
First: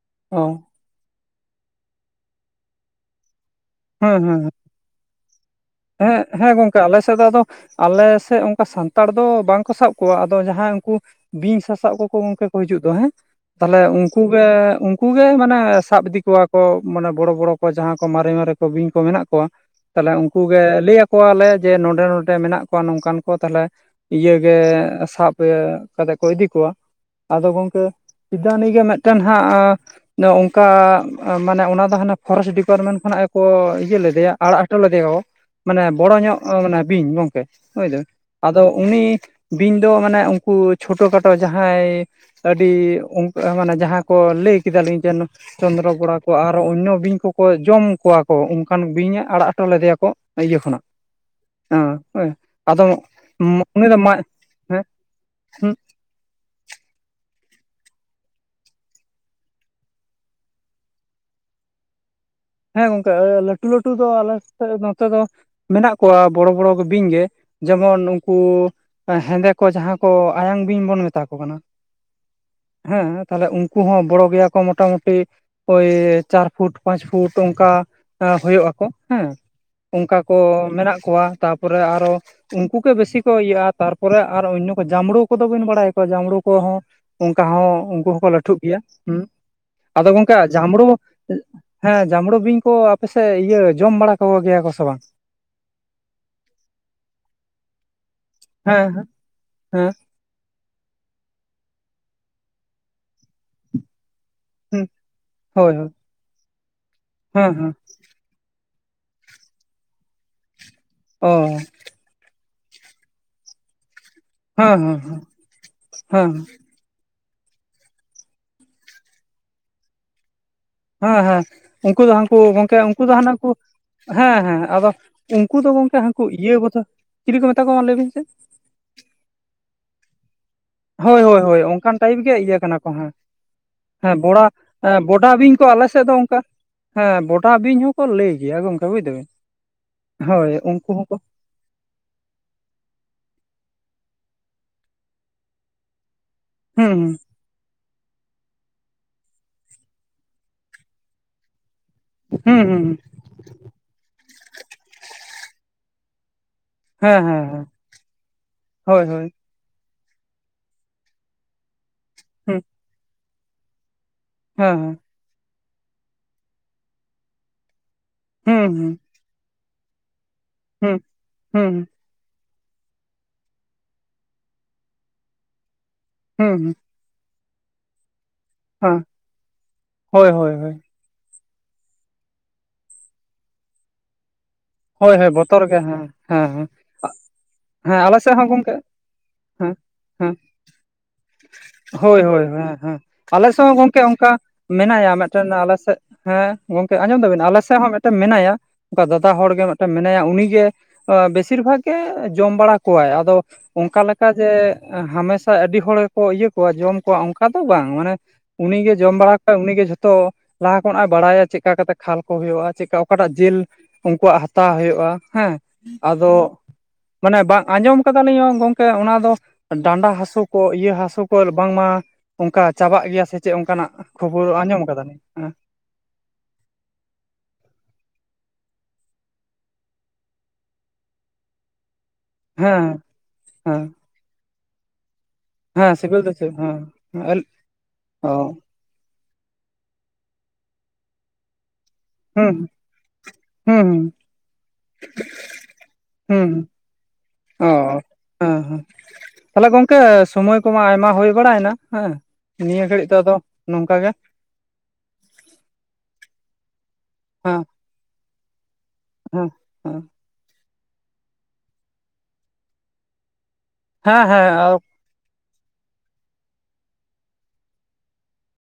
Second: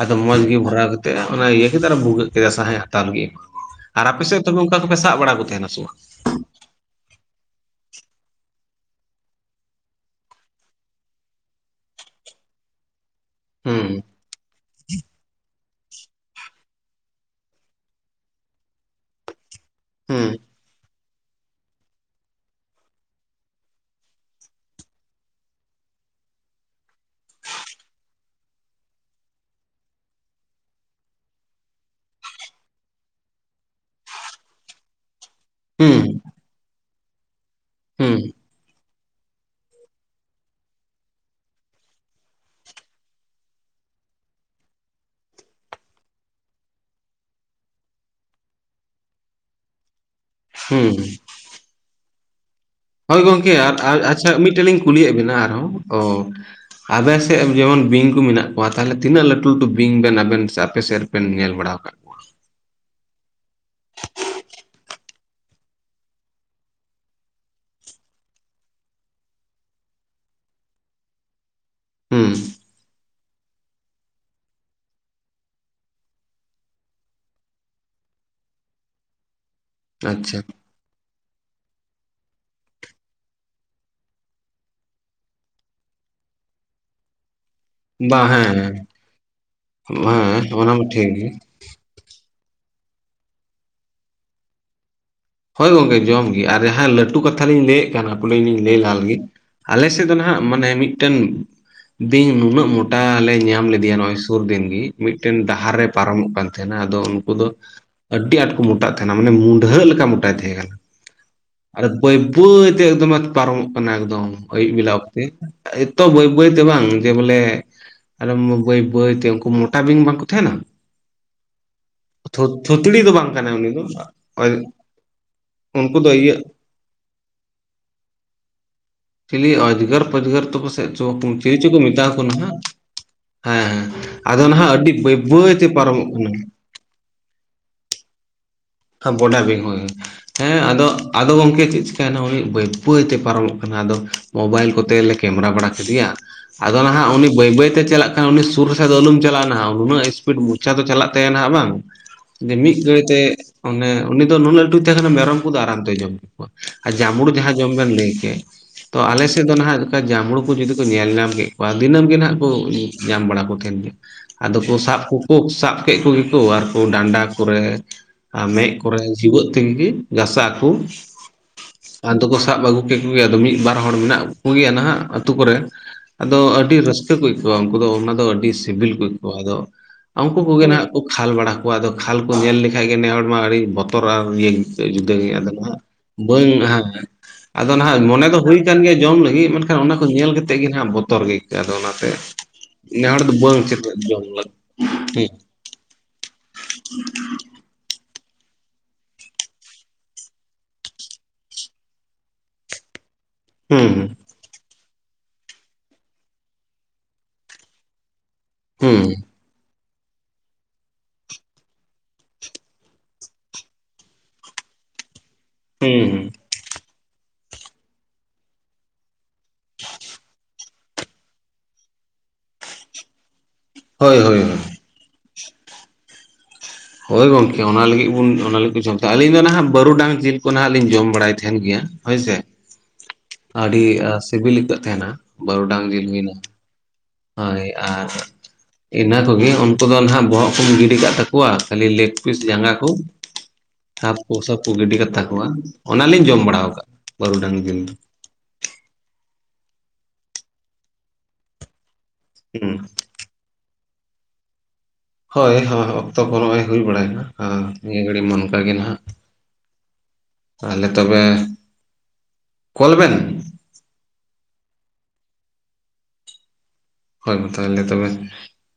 ᱟᱫᱚ ᱢᱚᱸᱡᱽ ᱜᱮ ᱵᱷᱚᱨᱟᱣ ᱠᱟᱛᱮᱫ ᱚᱱᱟ ᱤᱭᱟᱹ ᱠᱮᱫᱟ ᱵᱷᱩᱜᱟᱹᱜ ᱠᱮᱫᱟ ᱥᱟᱸᱦᱮ ᱦᱟᱛᱟᱣ ᱞᱟᱹᱜᱤᱫᱜ᱾ ᱟᱨ ᱟᱯᱮ ᱥᱮᱫ ᱛᱚᱵᱮ ᱚᱱᱠᱟ ᱠᱚᱯᱮ ᱥᱟᱵ ᱵᱟᱲᱟ ᱠᱚ ᱛᱟᱦᱮᱱᱟ ᱥᱮ ᱵᱟᱝ? ᱮᱸ ᱦᱮᱸ ᱜᱚᱝᱠᱮ ᱟᱞᱮ ᱥᱮᱫ ᱫᱚ ᱟᱫᱚ ᱟᱞᱮ ᱥᱮᱫ ᱚᱱᱠᱟ ᱥᱟᱱᱛᱟᱲ ᱫᱚ ᱵᱟᱝᱠᱚ ᱥᱟᱵ ᱠᱚᱣᱟ, ᱟᱫᱚ ᱡᱟᱦᱟᱸᱭ ᱩᱱᱠᱩ ᱵᱤᱧ ᱥᱟᱥᱟᱵ ᱠᱚᱠᱚ ᱜᱚᱝᱠᱮ ᱠᱚ ᱦᱤᱡᱩᱜ ᱫᱚ ᱦᱮᱸ ᱛᱟᱦᱚᱞᱮ ᱦᱩᱸ ᱩᱱᱠᱩ ᱜᱮ ᱩᱱᱠᱩ ᱜᱮ ᱢᱟᱱᱮ ᱥᱟᱵ ᱤᱫᱤ ᱠᱚᱣᱟ ᱠᱚ ᱢᱟᱱᱮ ᱵᱚᱲᱚ ᱵᱚᱲᱚ ᱠᱚ ᱡᱟᱦᱟᱸ ᱠᱚ ᱢᱟᱨᱮ ᱢᱟᱨᱮ ᱠᱚ ᱵᱤᱧ ᱠᱚ ᱢᱮᱱᱟᱜ ᱠᱚᱣᱟ, ᱛᱟᱦᱚᱞᱮ ᱩᱱ ᱦᱩᱸ ᱠᱚᱜᱮ ᱞᱟᱹᱭ ᱟᱠᱚᱣᱟᱞᱮ ᱡᱮ ᱱᱚᱰᱮ ᱱᱚᱰᱮ ᱢᱮᱱᱟᱜ ᱠᱚᱣᱟ ᱱᱚᱝᱠᱟᱱ ᱠᱚ ᱛᱟᱦᱚᱞᱮ ᱤᱭᱟᱹᱜᱮ ᱥᱟᱵ ᱮ ᱠᱟᱛᱮᱜ ᱠᱚ ᱤᱫᱤ ᱠᱚᱣᱟ, ᱟᱫᱚ ᱜᱚᱝᱠᱮ [INAUDIBLE] ᱜᱮ ᱢᱤᱫᱴᱮᱱ ᱦᱟᱸᱜ ᱚᱱᱠᱟ ᱢᱟᱱᱮ ᱚᱱᱟ ᱫᱚ ᱦᱟᱱᱮ ᱯᱷᱚᱨᱮᱥᱴ ᱰᱤᱯᱟᱨᱢᱮᱱᱴ ᱠᱷᱚᱱᱟᱜ ᱜᱮᱠᱚ ᱤᱭᱟᱹ ᱞᱮᱫᱮᱭᱟ ᱟᱲᱟᱜ ᱦᱚᱴᱚ ᱞᱮᱫᱮᱭᱟ ᱠᱚ ᱾ ᱢᱟᱱᱮ ᱦᱩᱸ ᱵᱚᱲᱚ ᱧᱚᱜ ᱢᱟᱱᱮ ᱵᱤᱧ ᱜᱚᱝᱠᱮ ᱦᱚᱭ ᱫᱚ ᱦᱩᱸ ᱾ ᱟᱫᱚ ᱩᱱᱤ ᱵᱤᱧ ᱫᱚ ᱢᱟᱱᱮ ᱩᱱᱠᱩ ᱪᱷᱳᱴᱳ ᱠᱷᱟᱴᱳ ᱡᱟᱦᱟᱸᱭ ᱟᱹᱰᱤ ᱚᱱᱠᱟ ᱢᱟᱱᱮ ᱡᱟᱦᱟᱸ ᱠᱚ ᱞᱟᱹᱭ ᱠᱮᱫᱟᱞᱤᱧ ᱡᱮᱱ ᱪᱚᱱᱫᱨᱚ ᱵᱚᱲᱟ ᱠᱚ ᱟᱨᱚ ᱚᱱᱱᱚ ᱵᱤᱧ ᱠᱚᱠᱚ ᱡᱚᱢ ᱠᱚᱣᱟ ᱠᱚ ᱚᱱᱠᱟᱱ ᱵᱤᱧᱮ ᱟᱲᱟᱜ ᱦᱚᱴᱚ ᱞᱮᱫᱮᱭᱟ ᱠᱚ ᱾ ᱤᱭᱟᱹ ᱠᱷᱚᱱᱟᱜ ᱦᱩᱸ [INAUDIBLE] ᱦᱳᱭ ᱜᱚᱝᱠᱮ ᱟᱨ ᱩᱱᱤ ᱫᱚ [INAUDIBLE] ᱢᱟᱜ ᱟᱪᱪᱷᱟ ᱢᱤᱫᱴᱮᱱ ᱞᱤᱧ ᱦᱮᱸ ᱠᱩᱞᱤᱭᱮᱫ ᱵᱮᱱᱟ ᱦᱩᱸ ᱟᱨᱦᱚᱸ ᱚ᱾ ᱟᱵᱮᱱ ᱥᱮᱫ ᱡᱮᱢᱚᱱ ᱵᱤᱧ ᱠᱚ ᱢᱮᱱᱟᱜ ᱠᱚᱣᱟ ᱛᱟᱦᱚᱞᱮ ᱛᱤᱱᱟᱹᱜ ᱞᱟᱹᱴᱩ ᱞᱟᱹᱴᱩ ᱵᱤᱧ ᱵᱮᱱ ᱟᱵᱮᱱ ᱥᱮ ᱟᱯᱮ ᱥᱮᱫ ᱨᱮ ᱯᱮ ᱧᱮᱞ ᱵᱟᱲᱟ ᱠᱟᱜ ᱦᱮᱸ ᱜᱚᱝᱠᱮ ᱞᱟᱹᱴᱩ ᱞᱟᱹᱴᱩ ᱫᱚ ᱟᱞᱮ ᱥᱮᱫ ᱱᱚᱛᱮ ᱫᱚ᱾ ᱢᱮᱱᱟᱜ ᱠᱚᱣᱟ ᱵᱚᱲᱚ ᱵᱚᱲᱚ ᱵᱤᱧ ᱜᱮ ᱡᱮᱢᱚᱱ ᱩᱱᱠᱩ ᱦᱮᱸᱫᱮ ᱠᱚ ᱡᱟᱸᱦᱟᱸ ᱠᱚ ᱟᱭᱟᱝ ᱵᱤᱧ ᱵᱚᱱ ᱢᱮᱛᱟ ᱠᱚ ᱠᱟᱱᱟ᱾ ᱦᱩᱸ ᱦᱮᱸ ᱛᱟᱦᱚᱞᱮ ᱩᱱᱠᱩ ᱦᱚᱸ ᱵᱚᱲᱚ ᱜᱮᱭᱟ ᱠᱚ ᱢᱚᱴᱟ ᱢᱩᱴᱤ ᱳᱭ ᱪᱟᱨ ᱯᱷᱩᱴ ᱯᱟᱸᱪ ᱯᱷᱩᱴ᱾ ᱛᱳ ᱚᱱᱠᱟ ᱦᱳᱭᱳᱜ ᱟᱠᱚ ᱦᱮᱸ, ᱚᱱᱠᱟ ᱠᱚ ᱟᱪᱪᱷᱟ ᱢᱮᱱᱟᱜ ᱠᱚᱣᱟ ᱛᱟ ᱯᱚᱨᱮ ᱟᱨᱚ᱾ ᱩᱱᱠᱩ ᱠᱮ ᱵᱮᱥᱤ ᱠᱚ ᱤᱭᱟᱹᱜᱼᱟ ᱛᱟᱨᱯᱚᱨᱮ ᱟᱨ ᱚᱱᱭᱚ ᱠᱚ ᱡᱟᱢᱵᱽᱲᱩ ᱠᱚᱫᱚ ᱵᱮᱱ ᱵᱟᱲᱟᱭ ᱟᱠᱚᱣᱟ ᱡᱟᱢᱵᱽᱲᱩ ᱠᱚᱦᱚᱸ᱾ ᱚᱱᱠᱟ ᱦᱚᱸ ᱩᱱᱠᱩ ᱵᱟᱝ ᱦᱚᱸᱠᱚ ᱦᱮᱸ ᱞᱟᱹᱴᱷᱩᱜ ᱜᱮᱭᱟ ᱦᱮᱸ ᱟᱫᱚ ᱜᱚᱢᱠᱮ ᱦᱮᱸ ᱚᱱᱟ ᱢᱟ ᱡᱟᱢᱲᱩ ᱴᱷᱤᱠ ᱜᱮ ᱦᱮᱸ ᱡᱟᱢᱲᱳ ᱵᱤᱧ ᱠᱚ ᱟᱯᱮ ᱥᱮᱫ ᱤᱭᱟᱹ ᱡᱚᱢ ᱵᱟᱲᱟ ᱠᱚᱜᱮᱭᱟ ᱠᱚ ᱥᱮ ᱵᱟᱝ? ᱦᱳᱭ ᱜᱚᱝᱠᱮ ᱡᱚᱢ ᱜᱮ ᱟᱨ ᱡᱟᱦᱟᱸ ᱞᱟᱹᱴᱩ ᱠᱟᱛᱷᱟᱞᱤᱧ ᱞᱟᱹᱭᱮᱫ ᱠᱟᱱ ᱯᱟᱞᱤᱧ ᱞᱟᱹᱭ ᱦᱮᱸ ᱞᱟᱦᱟ ᱞᱮᱜᱤ, ᱦᱮᱸ ᱟᱞᱮᱥᱮᱫ ᱫᱚ ᱦᱟᱸᱜ ᱢᱟᱱᱮ ᱢᱤᱫᱴᱮᱱ ᱵᱤᱧ ᱱᱩᱱᱟᱹᱜ ᱢᱚᱴᱟ ᱞᱮ ᱧᱟᱢ ᱞᱮᱫᱮᱭᱟ ᱱᱚᱜᱼᱚᱭ ᱥᱩᱨ ᱫᱤᱱ ᱜᱮ ᱦᱮᱸ ᱢᱤᱫᱴᱮᱱ ᱦᱳᱭ ᱰᱟᱦᱟᱨ ᱨᱮ ᱦᱳᱭ ᱯᱟᱨᱚᱢᱚᱜ ᱠᱟᱱ ᱛᱟᱦᱮᱱᱟ ᱟᱫᱚ ᱩᱱᱠᱩ ᱫᱚ ᱦᱮᱸ ᱦᱮᱸ ᱟᱹᱰᱤ ᱟᱸᱴ ᱠᱚ ᱢᱚᱴᱟᱜ ᱛᱟᱦᱮᱸᱱᱟ ᱢᱟᱱᱮ ᱢᱩᱰᱷᱟᱹ ᱞᱮᱠᱟ ᱢᱚᱴᱟᱭ ᱛᱟᱦᱮᱸ ᱠᱟᱱᱟ᱾ ᱚ ᱟᱨ ᱵᱟᱹᱭ ᱵᱟᱹᱭ ᱛᱮ ᱮᱠᱫᱚᱢᱮ ᱯᱟᱨᱚᱢᱚᱜ ᱠᱟᱱᱟ ᱮᱠᱫᱚᱢ᱾ ᱚᱭᱩᱵ ᱦᱮᱸ ᱵᱮᱞᱟ ᱦᱮᱸ ᱚᱠᱛᱮ, ᱮᱛᱚ ᱵᱟᱹᱭ ᱦᱮᱸ ᱵᱟᱹᱭ ᱛᱮ ᱵᱟᱝ᱾ ᱡᱮ ᱵᱚᱞᱮ ᱟᱨ ᱵᱟᱹᱭ ᱵᱟᱹᱭ ᱛᱮ ᱩᱱᱠᱩ ᱢᱚᱴᱟ ᱵᱤᱧ ᱵᱟᱝ ᱚ ᱛᱟᱦᱮᱱᱟ᱾ ᱦᱮᱸ ᱦᱮᱸ ᱩᱱᱠᱩ ᱫᱚ ᱦᱟᱹᱱᱠᱩ ᱛᱷᱩ- ᱜᱚᱝᱠᱮ ᱩᱱᱠᱩ ᱛᱷᱩᱛᱲᱤ ᱫᱚ ᱵᱟᱝ ᱦᱟᱱᱠᱩ ᱠᱟᱱᱟᱭ ᱩᱱᱤ ᱫᱚ ᱦᱮᱸ ᱦᱮᱸ ᱚᱡ- ᱟᱫᱚ᱾ ᱩᱱᱠᱩ ᱫᱚ ᱜᱚᱝᱠᱮ ᱦᱟᱱᱠᱩ ᱤᱭᱟᱹ ᱠᱚᱫᱚ ᱪᱤᱞᱤ ᱠᱚ ᱢᱮᱛᱟ ᱠᱚᱣᱟ ᱞᱟᱹᱭ ᱵᱤᱱ ᱥᱮ᱾ ᱪᱤᱞᱤ ᱚᱡᱽᱜᱟᱨ ᱯᱚᱡᱜᱟᱨ ᱛᱚ ᱯᱟᱥᱮᱫ ᱦᱳᱭ ᱦᱳᱭ ᱪᱤᱞᱤ ᱦᱳᱭ ᱪᱚ ᱠᱚ ᱚᱱᱠᱟᱱ ᱢᱮᱛᱟ ᱴᱟᱭᱤᱯ ᱠᱚ ᱜᱮ ᱱᱟᱦᱟᱜ᱾ ᱤᱭᱟᱹ ᱠᱟᱱᱟ ᱠᱚ ᱦᱮᱸ ᱦᱮᱸ ᱟᱫᱚ ᱱᱟᱦᱟᱜ ᱟᱹᱰᱤ ᱵᱟᱹᱭ ᱵᱚᱰᱟ ᱵᱟᱹᱭ ᱵᱤᱧ ᱠᱚ ᱛᱮ ᱟᱞᱮ ᱥᱮᱫ ᱯᱟᱨᱚᱢᱚᱜ ᱫᱚ ᱠᱟᱱᱟ᱾ ᱚᱱᱠᱟ ᱦᱮᱸ ᱵᱚᱴᱟ ᱵᱤᱧ ᱦᱚᱸᱠᱚ ᱞᱟᱹᱭ ᱜᱮᱭᱟ ᱜᱚᱝᱠᱮ᱾ ᱵᱩᱡ ᱫᱟᱵᱤᱱ ᱵᱚᱰᱟ ᱵᱤᱧ ᱦᱳᱭ, ᱦᱳᱭ ᱦᱮᱸ ᱟᱫᱚ ᱩᱱᱠᱩ ᱦᱚᱸᱠᱚ ᱟᱫᱚ ᱜᱚᱝᱠᱮ ᱪᱮᱫ ᱛᱮᱱ ᱦᱩᱭᱩᱜ ᱵᱟᱹᱭ ᱵᱟᱹᱭ ᱛᱮ ᱯᱟᱨᱚᱢᱚᱜ ᱠᱟᱱᱟ, ᱟᱫᱚ ᱢᱳᱵᱟᱭᱤᱞ ᱠᱚᱛᱮ ᱞᱮ ᱠᱮᱢᱮᱨᱟ ᱵᱟᱲᱟ ᱠᱮᱫᱮᱭᱟ᱾ ᱟᱫᱚ ᱱᱟᱦᱟᱜ ᱦᱩᱸ ᱩᱱᱤ ᱵᱟᱹᱭ ᱵᱟᱹᱭ ᱛᱮ ᱪᱟᱞᱟᱜ ᱠᱷᱟᱱ ᱩᱱᱤ ᱥᱩᱨ ᱨᱮ ᱠᱷᱟᱡ ᱫᱚ ᱟᱞᱚᱢ ᱪᱟᱞᱟᱜᱼᱟ, ᱱᱩᱱᱟᱹᱜ ᱥᱯᱤᱰ ᱢᱚᱪᱷᱟ ᱫᱚ ᱪᱟᱞᱟᱜ ᱛᱟᱭᱟ ᱱᱟᱦᱟᱜ ᱵᱟᱝ᱾ ᱦᱩᱸ ᱦᱩᱸ ᱢᱤᱫ ᱦᱩᱸ ᱜᱷᱟᱹᱲᱤ ᱛᱮ ᱚᱱᱮ ᱩᱱᱤ ᱫᱚ ᱱᱩᱱᱟᱜ ᱞᱟᱹᱴᱩᱭ ᱛᱟᱦᱮᱸ ᱠᱟᱱᱟ ᱢᱮᱨᱚᱢ ᱠᱚᱫᱚ ᱟᱨᱟᱢ ᱛᱮᱭ ᱡᱚᱢ ᱠᱚᱣᱟ᱾ ᱟᱨ ᱦᱮᱸ ᱡᱟᱸᱢᱲᱩ ᱦᱮᱸ ᱡᱟᱸᱦᱟᱸ ᱦᱮᱸ ᱡᱚᱢ ᱵᱮᱱ ᱞᱟᱹᱭ ᱠᱮᱫ ᱛᱚ ᱦᱳᱭ ᱟᱞᱮ ᱦᱳᱭ ᱥᱮᱫ ᱫᱚ ᱱᱟᱦᱟᱜ ᱡᱟᱢᱲᱩ ᱠᱚ ᱡᱩᱫᱤ ᱠᱚ ᱧᱮᱞ ᱧᱟᱢ ᱠᱮᱫ ᱠᱚᱣᱟ ᱫᱤᱱᱟᱹᱢ ᱜᱮ ᱦᱟᱜ ᱠᱚ ᱦᱩᱸ ᱧᱟᱢ ᱵᱟᱲᱟ ᱠᱚ ᱛᱟᱦᱮᱱ ᱜᱮᱭᱟ᱾ ᱟᱫᱚ ᱠᱚ ᱦᱮᱸ ᱥᱟᱵ ᱠᱚ ᱠᱚ ᱥᱟᱵ ᱠᱮᱫ ᱠᱚᱜᱮ ᱠᱩ ᱟᱨᱠᱩ ᱰᱟᱸᱰᱟ ᱠᱚᱨᱮ, ᱢᱮᱫ ᱦᱮᱸ ᱦᱩᱸ ᱠᱚᱨᱮ, ᱡᱤᱣᱮᱫ ᱛᱮᱜᱮ ᱜᱷᱟᱥᱟᱣ ᱟᱠᱚ᱾ ᱦᱩᱸ ᱦᱩᱸ ᱟᱫᱚ ᱠᱚ ᱥᱟᱵ ᱟᱹᱜᱩ ᱠᱮᱫ ᱠᱚᱜᱮ ᱟᱫᱚ ᱢᱤᱫ ᱵᱟᱨ ᱦᱚᱲ ᱢᱮᱱᱟᱜ ᱠᱚᱜᱮᱭᱟ ᱱᱟᱦᱟᱜ ᱟᱛᱩ ᱠᱚᱨᱮ᱾ ᱟᱫᱚ ᱦᱩᱸ ᱦᱩᱸ ᱟᱹᱰᱤ ᱨᱟᱹᱥᱠᱟᱹ ᱠᱚ ᱟᱹᱭᱠᱟᱹᱣᱟ ᱩᱱᱠᱩ ᱫᱚ ᱚᱱᱟ ᱫᱚ ᱟᱹᱰᱤ ᱥᱤᱵᱤᱞ ᱦᱮᱸ ᱠᱚ ᱟᱹᱭᱠᱟᱹᱣᱟ ᱟᱫᱚ ᱦᱳᱭ ᱩᱱᱠᱩ ᱦᱳᱭ ᱠᱚᱜᱮ ᱦᱳᱭ ᱱᱟᱦᱟᱜ᱾ ᱠᱚ ᱠᱷᱟᱞ ᱵᱟᱲᱟ ᱠᱚᱣᱟ, ᱟᱫᱚ ᱠᱷᱟᱞ ᱠᱚ ᱧᱮᱞ ᱞᱮᱠᱷᱟᱡ ᱜᱮ ᱱᱮ ᱦᱚᱲᱢᱟ ᱟᱹᱰᱤ ᱵᱚᱛᱚ ᱨᱟᱱ ᱦᱳᱭ ᱡᱩᱫᱟᱹ ᱦᱳᱭ ᱜᱮᱭᱟ ᱟᱫᱚ ᱵᱚᱛᱚᱨ ᱜᱮ ᱦᱟᱸᱜ, ᱦᱮᱸ ᱵᱟᱹᱝ ᱦᱮᱸ ᱟᱫᱚ ᱦᱮᱸ ᱱᱟᱦᱟᱜ ᱟᱞᱮ ᱢᱚᱱᱮ ᱥᱮᱫ ᱫᱚ ᱦᱚᱸ ᱦᱩᱭ ᱜᱚᱢᱠᱮ ᱟᱠᱟᱱ ᱜᱮᱭᱟ ᱡᱚᱢ ᱞᱟᱹᱜᱤᱫ ᱦᱮᱸ ᱢᱮᱱᱠᱷᱟᱱ ᱚᱱᱟ ᱦᱮᱸ ᱧᱮᱞ ᱠᱟᱛᱮᱫ ᱜᱮ ᱱᱟᱱᱟᱜ ᱵᱚᱛᱚᱨ ᱜᱮ ᱟᱹᱭᱠᱟᱹᱜᱼᱟ, ᱟᱫᱚ ᱚᱱᱟᱛᱮ ᱦᱳᱭ ᱦᱳᱭ ᱦᱮᱸ ᱦᱮᱸ ᱱᱮ ᱦᱚᱲ ᱫᱚ ᱟᱞᱮ ᱥᱮᱫ ᱦᱚᱸ ᱜᱚᱝᱠᱮ ᱚᱱᱠᱟ [INAUDIBLE] ᱢᱮᱱᱟᱭᱟ ᱢᱤᱫᱴᱮᱱ ᱟᱞᱮ ᱥᱮᱫ ᱦᱮᱸ ᱜᱚᱝᱠᱮ ᱟᱸᱡᱚᱢ ᱫᱟᱵᱤᱱ ᱟᱞᱮ ᱥᱮᱫ ᱦᱚᱸ ᱢᱤᱫᱴᱮᱱ ᱢᱮᱱᱟᱭᱟ᱾ ᱚᱱᱠᱟ ᱫᱟᱫᱟ ᱦᱚᱲ ᱜᱮ ᱢᱤᱫᱴᱮᱱ ᱢᱮᱱᱟᱭᱟ ᱩᱱᱤ ᱜᱮ ᱵᱮᱥᱤᱨ ᱵᱷᱟᱜᱽ ᱜᱮ ᱡᱚᱢ ᱵᱟᱲᱟ ᱠᱚᱣᱟᱭ ᱟᱫᱚ᱾ ᱦᱩᱸ ᱚᱱᱠᱟ ᱦᱩᱸ ᱞᱮᱠᱟ ᱚᱱᱠᱟ ᱡᱮ ᱦᱟᱢᱮᱥᱟ ᱟᱹᱰᱤ ᱦᱚᱲ ᱜᱮᱠᱚ ᱤᱭᱟᱹ ᱠᱚᱣᱟ ᱡᱚᱢ ᱠᱚᱣᱟ ᱚᱱᱠᱟ ᱫᱚ ᱵᱟᱝ ᱢᱟᱱᱮ᱾ ᱩᱱᱤ ᱜᱮ ᱦᱩᱸ ᱡᱚᱢ ᱵᱟᱲᱟ ᱩᱱᱤᱜᱮ ᱡᱷᱚᱛᱚ ᱞᱟᱦᱟ ᱠᱷᱚᱱᱟᱜ ᱮ ᱵᱟᱲᱟᱭᱟ ᱪᱮᱠᱟ ᱠᱟᱛᱮ ᱠᱷᱟᱞ ᱠᱚ ᱦᱩᱭᱩᱜᱼᱟ ᱪᱮᱠᱟ ᱚᱠᱟᱴᱟᱜ ᱡᱤᱞ ᱩᱱᱠᱩᱣᱟᱜ ᱦᱟ ᱦᱟᱛᱟᱣ ᱦᱩᱭᱩᱜᱼᱟ ᱦᱮᱸ ᱦᱩᱸ ᱦᱩᱸ ᱟᱫᱚ ᱢᱟᱱᱮ ᱵᱟ ᱟᱸᱡᱚᱢ ᱠᱟᱫᱟᱞᱤᱧ ᱜᱚᱝᱠᱮ ᱚᱱᱟ ᱫᱚ ᱰᱟᱸᱰᱟ ᱦᱟᱹᱥᱩ ᱠᱚ ᱤᱭᱟᱹ ᱦᱟᱹᱥᱩ ᱠᱚ ᱵᱟᱝᱢᱟ ᱚᱱᱠᱟ ᱪᱟᱵᱟᱜ ᱜᱮᱭᱟ ᱥᱮ ᱾ ᱪᱮᱜ ᱚᱱᱠᱟᱱᱟᱜ ᱦᱳᱭ ᱦᱳᱭ ᱠᱷᱚᱵᱚᱨ ᱦᱳᱭ ᱟᱸᱡᱚᱢ ᱟᱠᱟᱫᱟ ᱞᱤᱧ ᱦᱮᱸᱼᱼ ᱦᱳᱭ ᱜᱚᱝᱠᱮ ᱚᱱᱟ ᱞᱟᱹᱜᱤᱫ ᱵᱚᱱ ᱚᱱᱟ ᱞᱟᱹᱜᱤᱫ ᱡᱚᱢ ᱛᱟᱦᱮᱡ ᱟᱹᱞᱤᱧ ᱫᱚ ᱱᱟᱦᱟᱜ ᱵᱟᱹᱨᱩᱰᱟᱝ ᱡᱤᱞ ᱠᱚ ᱱᱟᱦᱟᱜ ᱞᱤᱧ ᱡᱚᱢ ᱵᱟᱲᱟᱭ ᱛᱟᱦᱮᱱ ᱜᱮᱭᱟ ᱾ ᱦᱳᱭ ᱥᱮ ᱦᱮᱸ ᱦᱮᱸ ᱟᱹᱰᱤ ᱮ ᱥᱤᱵᱤᱞ ᱟᱹᱭᱠᱟᱹᱜ ᱛᱟᱦᱮᱱᱟ ᱵᱟᱨᱩᱰᱟᱝ ᱦᱮᱸ ᱡᱤᱞ ᱦᱩᱭ ᱥᱤᱵᱤᱞ ᱫᱚ ᱮᱱᱟ ᱾ ᱪᱮᱫ ᱦᱮᱸ ᱦᱳᱭ ᱟᱨ ᱚ ᱤᱱᱟᱹ ᱠᱚᱜᱮ ᱩᱱᱠᱩ ᱫᱚ ᱱᱟᱦᱟᱜ ᱵᱚᱦᱚᱜ ᱠᱚᱢ ᱜᱤᱰᱤ ᱠᱟᱜ ᱛᱟᱠᱚᱣᱟ ᱠᱷᱟᱹᱞᱤ ᱞᱮᱜ ᱯᱤᱥ ᱦᱩᱸ ᱡᱟᱸᱜᱟ ᱠᱚ ᱾ ᱦᱩᱸ ᱥᱟᱵ ᱠᱚ ᱥᱟᱵ ᱠᱚ ᱜᱤᱰᱤ ᱠᱟᱛᱟ ᱠᱚᱣᱟ ᱚᱱᱟᱞᱤᱧ ᱡᱚᱢ ᱦᱩᱸ ᱵᱟᱲᱟᱣ ᱠᱟᱜᱼᱟ ᱵᱟᱹᱨᱩ ᱰᱟᱝ ᱚ ᱡᱤᱞ ᱫᱚ᱾ ᱦᱮᱸ ᱦᱮᱸ ᱛᱟᱦᱚᱞᱮ ᱜᱚᱝᱠᱮ ᱥᱚᱢᱚᱭ ᱠᱚᱢᱟ ᱟᱭᱢᱟ ᱦᱩᱭ ᱵᱟᱲᱟᱭ ᱮᱱᱟ ᱾ ᱦᱮᱸ ᱦᱩᱸ ᱱᱤᱭᱟᱹ ᱜᱷᱟᱹᱲᱤᱡ ᱫᱚ ᱟᱫᱚ ᱱᱚᱝᱠᱟ ᱜᱮ ᱾ ᱦᱳᱭ ᱦᱳᱭ ᱚᱠᱛᱚ ᱠᱚ ᱱᱚᱜᱼᱚᱭ ᱦᱩᱭ ᱵᱟᱲᱟᱭ ᱮᱱᱟ ᱟ ᱦᱮᱸ ᱱᱤᱭᱟᱹ ᱜᱷᱟᱹᱲᱤᱡ ᱢᱟ ᱚᱱᱠᱟ ᱜᱮ ᱱᱟᱦᱟᱜ ᱾ [UNINTELLIGIBLE] ᱛᱟᱦᱚᱞᱮ ᱛᱚᱵᱮ ᱠᱚᱞ ᱵᱮᱱ ᱦᱮᱸ ᱦᱮᱸ ᱟᱵ ᱦᱳᱭ ᱢᱟ ᱛᱟᱦᱚᱞᱮ ᱛᱚᱵᱮ